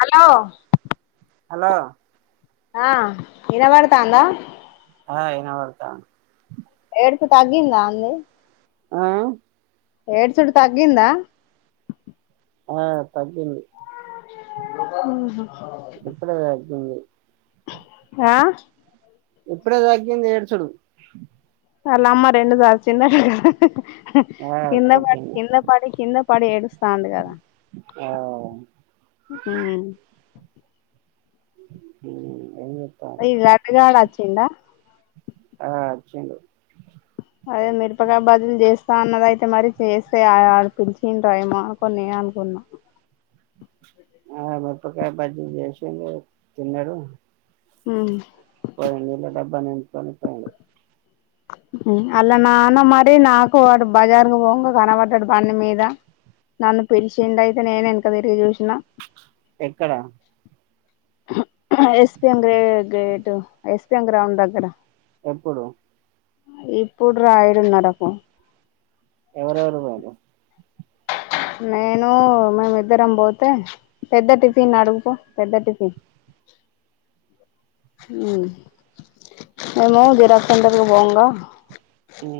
అలో hello ఆ ఎన్న మడతాందా ఆ ఇన వర్తాంది ఏడుపు తగ్గిందా అండి ఆహ ఏడుసుడు తగ్గిందా ఆ తగ్గింది ఇప్పుడే ఆహ తగ్గింది ఆ ఇప్పుడే తగ్గింది ఏడ్చుడు వాళ్ళ అమ్మ రెండు సా చిన్న ఆ కింద పడి కొట్టింది కింద పడి కింద పడి ఏడుస్తాండు కదా ఆ ఉహు [unintelligible] చెత్తారు ఇగ లడ్డు గాడు వచ్చిండా ఆ వచ్చిండు అదే మిరపకాయ బజ్జీలు చేస్తా అన్నది అయితే మరి చేస్తే ఆడ పిలిచిర్ర ఏమో కొన్ని అనుకున్న ఆ మిరపకాయ బజ్జీలు చేసిల్లు తిన్నాడు హు తినిపోయిండు హు ఆళ్ల నాన్న మరి నాకు వాడు బజార్ కు పోంగా కనబడ్డాడు బండిమీద నన్ను పిలిచిండు అయితే నేను ఎనక తిరిగి చూసిన ఎక్కడ ఎస్ పి ఎమ్ గే gate S P M ground దగ్గర ఎప్పుడు ఇప్పుడు రా ఏడున్నరకు ఎవరెవరు పోయిర్రు నేను మేము ఇద్దరం పోతే పెద్ద టిఫిన్ అడుగుపో పెద్ద టిఫిన్ హు మేము జిరాక్స్ సెంటర్ కు పోంగా హు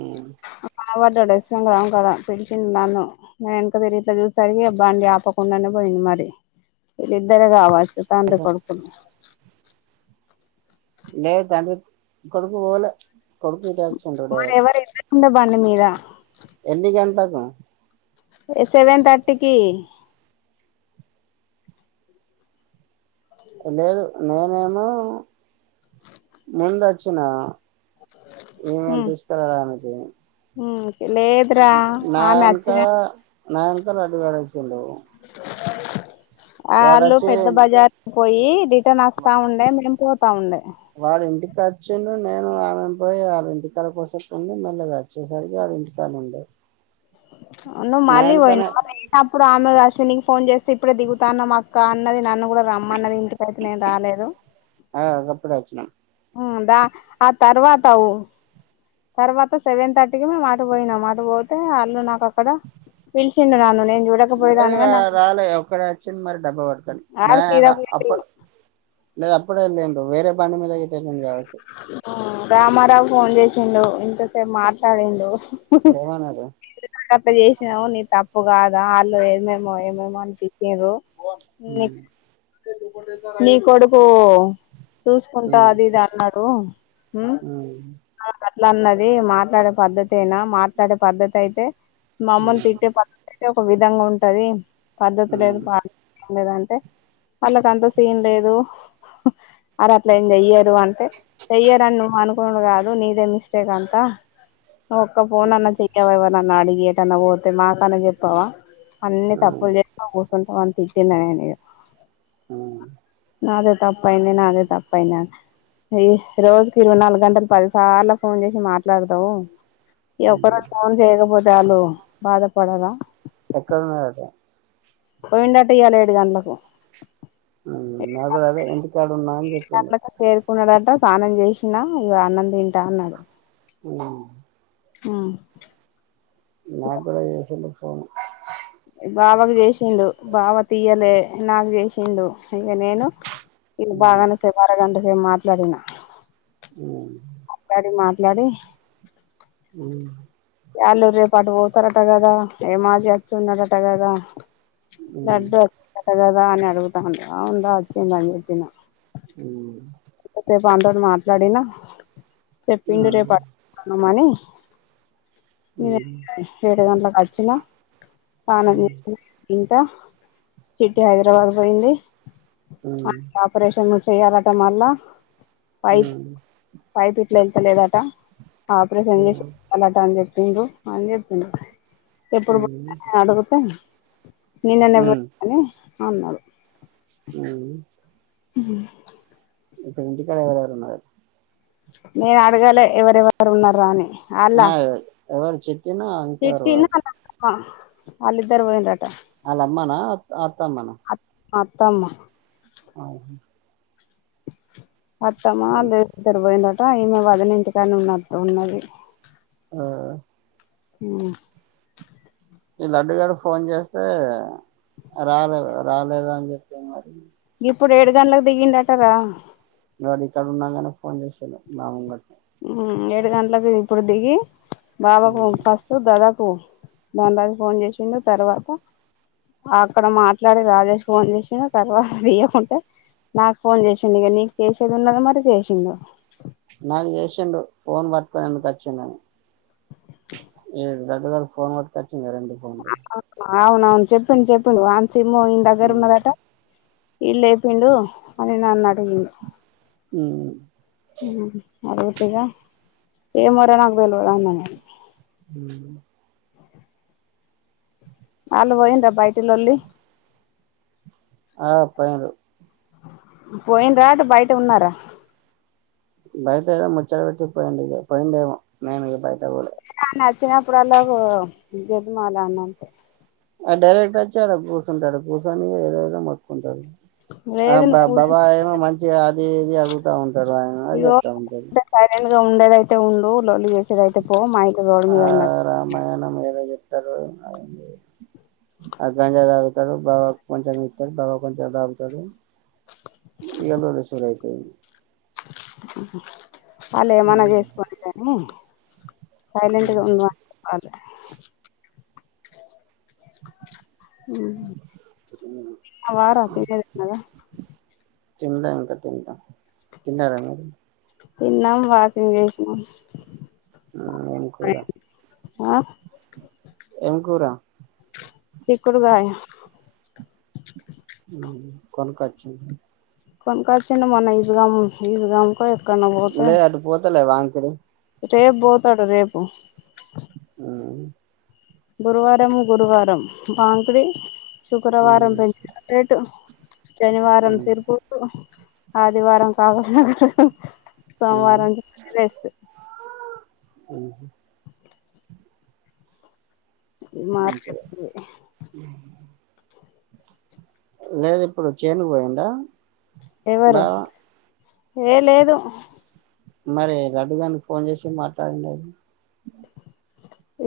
కనబడ్డాడు ఎస్ పి ఎం గ్రౌండ్ కాడ పిలిచిండు నన్ను నేను వెనుక తిరిగి ఇట్లా చూసిసరికి బండి ఆపకుండానే పోయి మరి వీళ్లిద్దరే కావచ్చు తండ్రి కొడుకులు లే తండ్రి కొడుకు పోలే కొడుకు ఎట్టే వచ్చిండు మరి డైరె ఎవరు ఇద్దరు ఉండే బండి మీదా ఎందుకంటారు సెవెన్ తర్టీకి లేదు నేనేమో ముందు వచ్చినా ఏమని తీసుకురావడానికి లేదురా నా ఆమె ఎనుక వచ్చిన నా వెనుక లడ్డు గాడు వచ్చిండు వాళ్ళు వాడొచ్చి పెద్ద బజార్ పోయి రిటర్న్వస్తా ఉండే మేము పోతా ఉండే వాళ్ళ ఇంటి కా వచ్చిండు నేను ఆమే పోయి వాళ్ళ ఇంటికాడ కాసేపు ఉండి మళ్ళా ఇగ వచ్చేసరికి వాళ్ల ఇంటికాన్నే ఉండు నువ్వు మళ్ళీ పోయినవా నేను అప్పుడు అన్నె కలిసింది ఫోన్ చేస్తే ఇప్పుడే దిగుతానము అక్క అన్నది నన్ను కూడా రమ్మన్నది ఇంటికాడికి నేను రాలేదు ఆ గప్పుడే వచ్చినాం దా ఆ తర్వాత అవు తర్వాత సెవెన్ థర్టీకి మేముఅటు పోయినాం అటుపోతే పవాళ్ళు నాకు అక్కడ పిలిచిండు నన్ను నేను లేదు చూడకపోయేదాన్ని గాని వాయి నాకు రాలేదు ఒక్కడే వచ్చిండు మరి డబ్బా పట్టుకొని ఆడ మే సీదా అప్పు పోయిండు లేదు అప్పుడే వెళ్ళిండు వేరే బండిమీద గిట్ల వెళ్ళిండు కావచ్చు రామారావు ఫోన్ చేసిండు ఇంతసేపు మాట్లాడిండు ఏమనాడు ఇట్లా చేసినావు నీ తప్పు కాదా వాళ్ళు ఏమేమో ఏమేమో అనిపించ్రు హ నీ కొడుకు చూసుకుంటా ఉమ్, అది అది ఇది అన్నడు ఉమ్, ఇట్లా అన్నది మాట్లాడే పద్ద్దతి అయినా మాట్లాడే పద్ద్దతి అయితే మమ్మల్ని ఉమ్, తిట్టే పద్ధతి అ ఒక విధంగా ఉంటంది పద్ధతి లేదు ఉమ్, పాడు లేదు అంటే వాళ్ళకి అంత సీన్ లేదు అర అట్లా ఏంజయ్యరు అంటే చెయ్యరని నువ్వు అనుకున్నా కాదు నీదే మిస్టేక్ అంతా ఒక్క ఫోన్ అన్నా చెయవా ఎవనన్నా అడిగి ఏటన్నా పోతే మాక అన్నా చెప్పావా అన్ని ఉమ్, తప్పులు చేసినా కూర్చుంటాం అని తిట్టింద నేను ఆ నాదే తప్పయింది నాదే తప్పయింది అని ఈ రోజుకి ఇరవై నాలుగు గంటలు పదిసార్లు ఫోన్ చేసి మాట్లాడదావు ఉమ్. ఎవరోజు ఫోన్ చేయకపోతే వాళ్ళు బాధపడరా ఎక్కడన్నాది అట పోయిండట ఇ్యల ఏడు గంటలకు ఉమ్, నాకు కూడా అదే ఇంటికాడ ఉన్నా అని ఏడు చెప్పిండు గంటలకు చేరుకున్నాడట స్నానం చేసిన ఇగ అన్నం తింటన్నాడు ఉ ఆ నా కూడ చేసిండు ఫోన్ బావకు చేసిండు బావ తీయలే నాకు చేసిండు ఇక నేను ఇ ఉమ్ బాగానే సేపూ మరగంట సేపు మాట్లాడినా ఆ మాట్లాడి మాట్లాడి ఉమ్ వాళ్ళు రేపాటు పోతారట కదా ఏ మాది వస్తు ఉన్నడట కదా ఉమ్ లడ్డు వచ్చిందట కదా అని అడుగుతా ఉంటా అవును రా వచ్చిందని చెప్పిన ఓ రేపు అనీతోనీ మాట్లాడినా చెప్పిండు రేపు అత్తన్నమని ఉమ్ ఉమ్ ఉమ్ ఏడు గంటలకులకు వచ్చినా పాన ఉమ్ ఉమ్ చిట్టి హైదరాబాద్ పోయింది వానికి ఉమ్ ఆపరేషన్ చేయాలట మల్ల ఆ వెళ్త లేదట ఆపరేషన్ చేసి ఉమ్ చెప్పిండు అని చెప్పిం ఎప్పుడు పుట్టిండు అని అడుగుతే నిన్ననే పుట్టిండు అన్నారు ఆ ఉ ఇంటి కడ ఎవలెవలు ఉన్నారు నేను అడగాలే ఎవరెవరు ఉన్నారా అని ఆ ఎవరు ఎవరు చిట్టినా ఇంకెవరు చిట్టి ఉన్ను వాళ్ళమ్మ అలుద్దరు పోయిన అలా అమ్మనా అత్త అమ్మనా అతమ్మ అఓహ అత్తమా లేరు ఇద్దరు పోయిందోట ఈ మా వదిన ఇంటికనే ఉన్నటు ఉన్నది ఆ ఊ ఈ లడ్డు గాడు ఫోన్ చేస్తే రాలేదు రాలేద అని చెప్పి మరి ఇప్పుడు ఏడు గంటలకు దిగిండటార వాడు ఇక్కడ ఉన్నాగానే ఫోన్ చేశాలేడు మా ముంగట ఏడు గంటలకు ఇప్పుడు దిగి బాబాకు ఫస్ట్ దాదపు దాని తర్వాత ఫోన్ చేసిడు తర్వాత అక్కడ మాట్లాడి రాజేష్ ఫోన్ చేసిన తర్వాత తీయకుంటే నాకు ఫోన్ చేసిండు ఇక నీకు చేసేది ఉన్నది మరి చేసిండు నాకు చేసిండు ఫోన్ పట్టుకొని ఎందుకు వచ్చిండ అని ఏ గద్ద గడు ఫోన్ పట్కిచ్చి రెండు ఫోన్లు అవున అవును చెప్పండి చెప్పండి వానసిమ్ ఇన దగ్గర ఉన్నదంట ఇడు లేపిండు అని నన్ను అడిగిండు ఉమ్ అరవతిగా ఏమో రా నాకు తెలవదు అన్నాను నేను ఉహ్ మొన్న పోయిండ బయటిలోల్లి ఆ పోయిండ్రు పోయిండ్రా రా బయట ఉన్నారా బయట ఏదో ముచ్చట పెట్టి పోయిడి పోయిండేమో మేమి ఇది బయట పోలే నచ్చినప్పుడు అలా గదుమ అలా అన్న అంతే ఆ డైరెక్ట్ వచ్చి అడ కుర్సుటుండు కూర్సొని ఏదో ఏదో మతుకుంటాడు ఆ లేదు బా నువ్వు కూర్చో బాబా ఏమో మంచి అది ఇది అడుగుతా ఉంట [unintelligible] రా ఇగో చెప్తా ఉంటడు సైలెంట్ గా ఉండేదయితే ఉండు లొల్లి చేసేదయితే పో మా ఇక రోడ్ మీద ఉన్న తర్వాత ఏం లేదు ఆ గంజా తాగుతారు బావ కొంచెం ఇస్తారు బావ కొంచెం తాగుతారు ఇక లొల్లి షురూ అయితది వాళ్ళ ఏమన్నా చేసుకోగానే సైలెట్గా ఉండమని [unintelligible] హు ఆ వార తెన్నదా తిందా ఇంకా తింటా తిన్నార మీరు తిన్నం వాకింగ్ చేసినం ఆ ఏం కూర ఆ ఏం కూర చిక్కుడుకాయ హు కొనుక్కొచ్చిండ్రా కొనకొచ్చినం మన ఇస్గౌ ఇస్ గౌన్ పోయి లే అటు పోతలే వాంకిడి రేపు పోతాడు రేపు ఆ గురువారం గురువారం వాంకిడి శుక్రవారం పెంచినపేట్ శనివారం సిరిపూర్ ఆదివారం కాగజ్నగర్ సోమవారం నుంచి రెస్ట్ అ హు మార్కెట్ మంచిగా పోయి లేదు ఇప్పుడు చేను పోయిడా ఎవరు ఏ లేదు మరి లడ్డు గనికి ఫోన్ చేసి మాట్లాడింది అయితే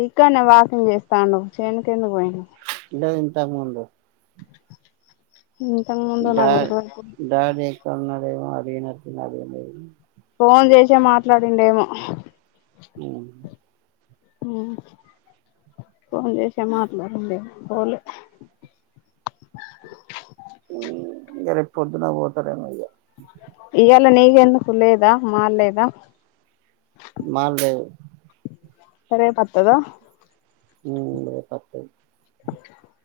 ఇక్కనే వాకింగ్ చేస్తున్నావ్ చేను కు ఎందుకు పోయిండు లేదు ఇంతకు ముందు ఇంతకు ముందు నాకు డాడ్ తెలవదు డాడీ ఎక్కడ ఉన్నాడేమో అడిగినట్లు ఉన్నాడు మీరు ఫోన్ చేసే మాట్లాడిండేమో ఉ ఉ ఫోన్ చేసా మాట్లాడిండు పోలే ఇంగ రేపొద్దున్న పోతారెమో ఇగ ఇయ్యలా నెయ్యి ఎందుకు లేదా మాల్లేద మాల్లేదు రేపత్తద ఊ రేపత్తది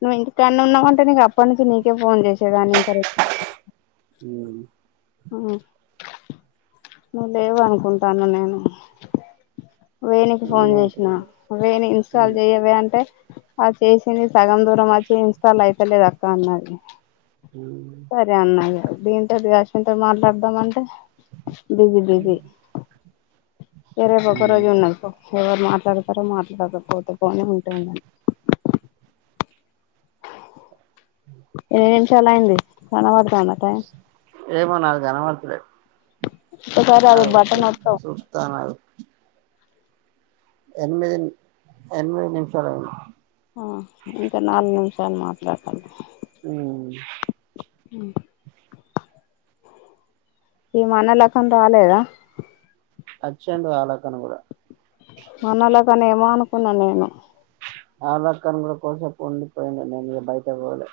నువ్వు ఇంటికాన్నగ ఉన్నావంటే నిగ అప్పన్నించి నీకే ఫోన్ జేసేదాన్ని ఇంకా రె ఊ ఆ నువ్వు లేవ అనుకుంటాన్నా నేను వేణికి ఫోన్ జేసిన వేణి ఇన్స్టాల్ జెయ్యవే అంటే ఆ చేసింది సగం దూరం అచ్చి ఇన్స్టాల్ అయితలేదక్క అన్నది సరే అన్నా ఇగ దీంతోటి కాసింత మాట్లాడదాం అంటే బిజీ బిజీ ఏరే పాప తో ఒక్క రోజు ఉన్నవి ఎవరు మాట్లాడతారో మాట్లార్రో పోతే పోని ఉంటే ఉన్నని ఏంషాలైంది కనబడతాందా టైమ్ ఏమో నాగ్గనబడతలే ఒక్కసారి అది ఆగు సు బటన్ నొత్తవ్ సూత్తానాగు ఎనిమిదిన్ ఎనిమిది నిమిషాలు అయింది ఆ ఇంకా నాలుగు నిమిషాలు మాట్లాడతాలే ఊ ఉ ఈ మనలకం రాలేదా. అచ్చండు వాళ్ళకను గూడా మనొళ్ళకని ఏమో అనుకున్నా నేను ఆధార్ల కార్డ్ కోసం [unintelligible] నేను కూడా బయటకు పోలే.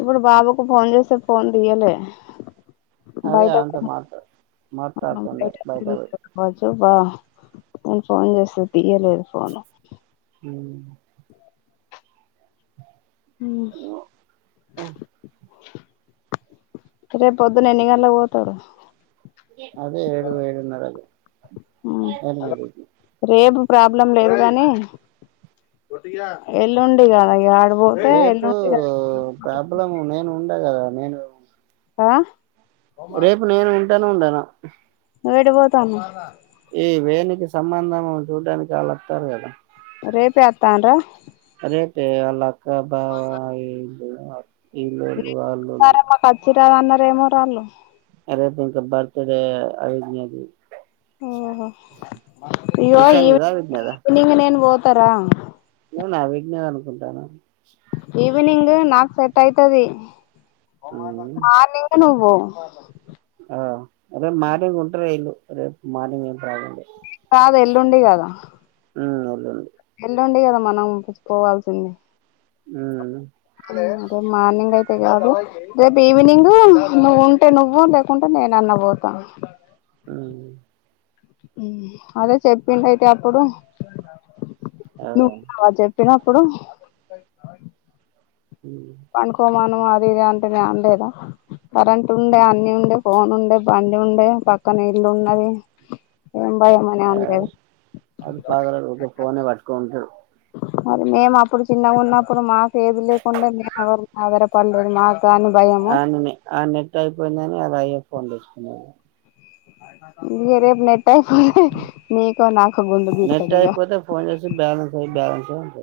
ఇప్పుడు బాబూకు ఫోన్ జెస్తే ఫోన్ దియ్యలా అదే బయటకు ఆమెతో మాట్లా పోనీ మాట్లాడుతుండే బయట పోయి [unintelligible] నేన్ ఫోన్ జేస్తే తియ్యలేదు ఫోను ఉ ఉ రే పొద్దున్న ఎన్ని గంట్లవోతారు అదే ఏడు ఏడున్నర్రకు ఎనిమిదికి రేపు ప్రాబ్లం లేదు గాని ఎల్లుండి గదా రేపు ప్రాబ్లము నేను ఉండ గదా నేను ఆ రేపు నేను ఉంటానో ఉండనొ నువ్యాటికి పోతావ్ అన్న ఈ వేనూకి సంబంధం జూడ్డానికి ఆల్లొత్తారు గదా రేపే అత్తాండ్ర రేపే వాల్లక్క బావ ఈల్లు ను ఈల్లొల్లు వాల్లొల్లు ఇత్తారన్నారేమో రాళ్ళు రేపం ఇంక బర్త్ డే [unintelligible] ఓహో ఇగో ఇషాన్ కదా అవిజ్ఞదా ఈవ్నింగ్ నేన్ బోతా రా వూన విజ్ఞా ది అనుకుంటన్న ఈవినింగే నాకు సెట్ అయితది మార్నింగే నువ్వ్ బో ఆహ్ రేపు మార్నింగ్ ఉంటారు వీళ్ళు రేపు మార్నింగ్. ప్రాబ్లం లేదు కాదు ఎల్లుండి గదా ఊ ఎల్లుండి ఎల్లుండి గదా మనం పుచ్చుకోవాల్సింది మ్ మార్నింగ్ ఐతే గాదు రేపు ఈవినింగ్ నువ్వుంటే నువ్వు లేకుంటే నేనన్న బోతా ఆ మ్మ్ అదే చెప్పిండు అయితే అప్పుడు ఆ నువ్వు అల చెప్ తిన్నప్పుడు ఉమ్ పండుకోమను అది ఇది అంటేనే అనలేదా కరెంట్ ఉండే అన్ని ఉండే ఫోన్ ఉండే బండి ఉండే పక్కన ఇల్లు ఉన్నది ఏం భయం అని అ అనలేదు ఆడు పాగలోడు ఊకే ఫోనే పట్టుకొని ఉంటడు మరి మేము అప్పుడు చిన్నగా ఉన్నప్పుడు మాకు ఏది లేకుండే మేము ఎవరి మీద ఆదార పడలేదు మా ఆనిని ఆ నెట్ అయిపోయిందని అలా అయ్య ఫోన్ తెచ్చుకున్నాడు రేప్ నెట్ నీకు నాకు గుండు నెట్ గీకుతాడు ఇగ జాంపేట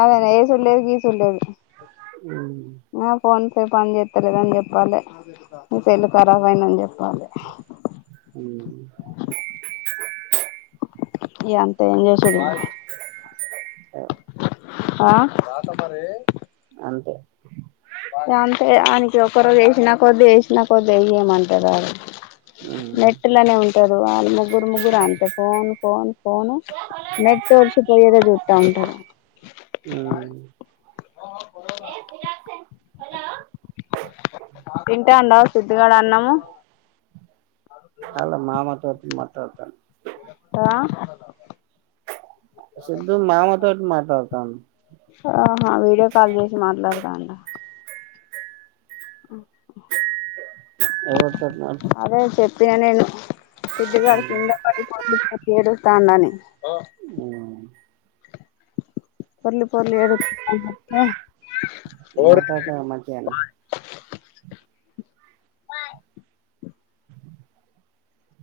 ఏవైన ఏసుడు లేదు దీసుడు లేదు మ్ రేప పన్ చేత్తలేదని చెప్పాలి సెల్లు ఖరాబ్ అయిదని చెప్పాలి మ్ ఈ అంత ఎంజాయ్ చెడి అ ఆ... అంతే గంతే ఆయనికి ఒకరోజు ఎసినా కొద్ది ఎసినా కొద్ది ఎయ్యమంటాడు ఆడు ఉమ్ నెట్ లోనే ఉంటారు వాళ్ళు ముగ్గురు ముగ్గురు అంతే phone phone phone net verse పోయేదే జూత్త ఉంటారు మ్ ఏ పస తింటాండ సిద్దుగాడు అన్నము ఆల మామ మాట్లడ్తుంది మాట్లడ్తాండు రా సిధూ మామ తోటి మాట్లడ్తాండు ఆహా వీడియో కాల్ చేసి మాట్లాడతాండ అ ఎవర్ అదే చెప్పిన నేను సిద్దుగాడు కిందపడి పోయి ఏడుస్తాండని అ పొర్లి పొర్లి ఎడు మాట్లడత మధ్యాహ్నం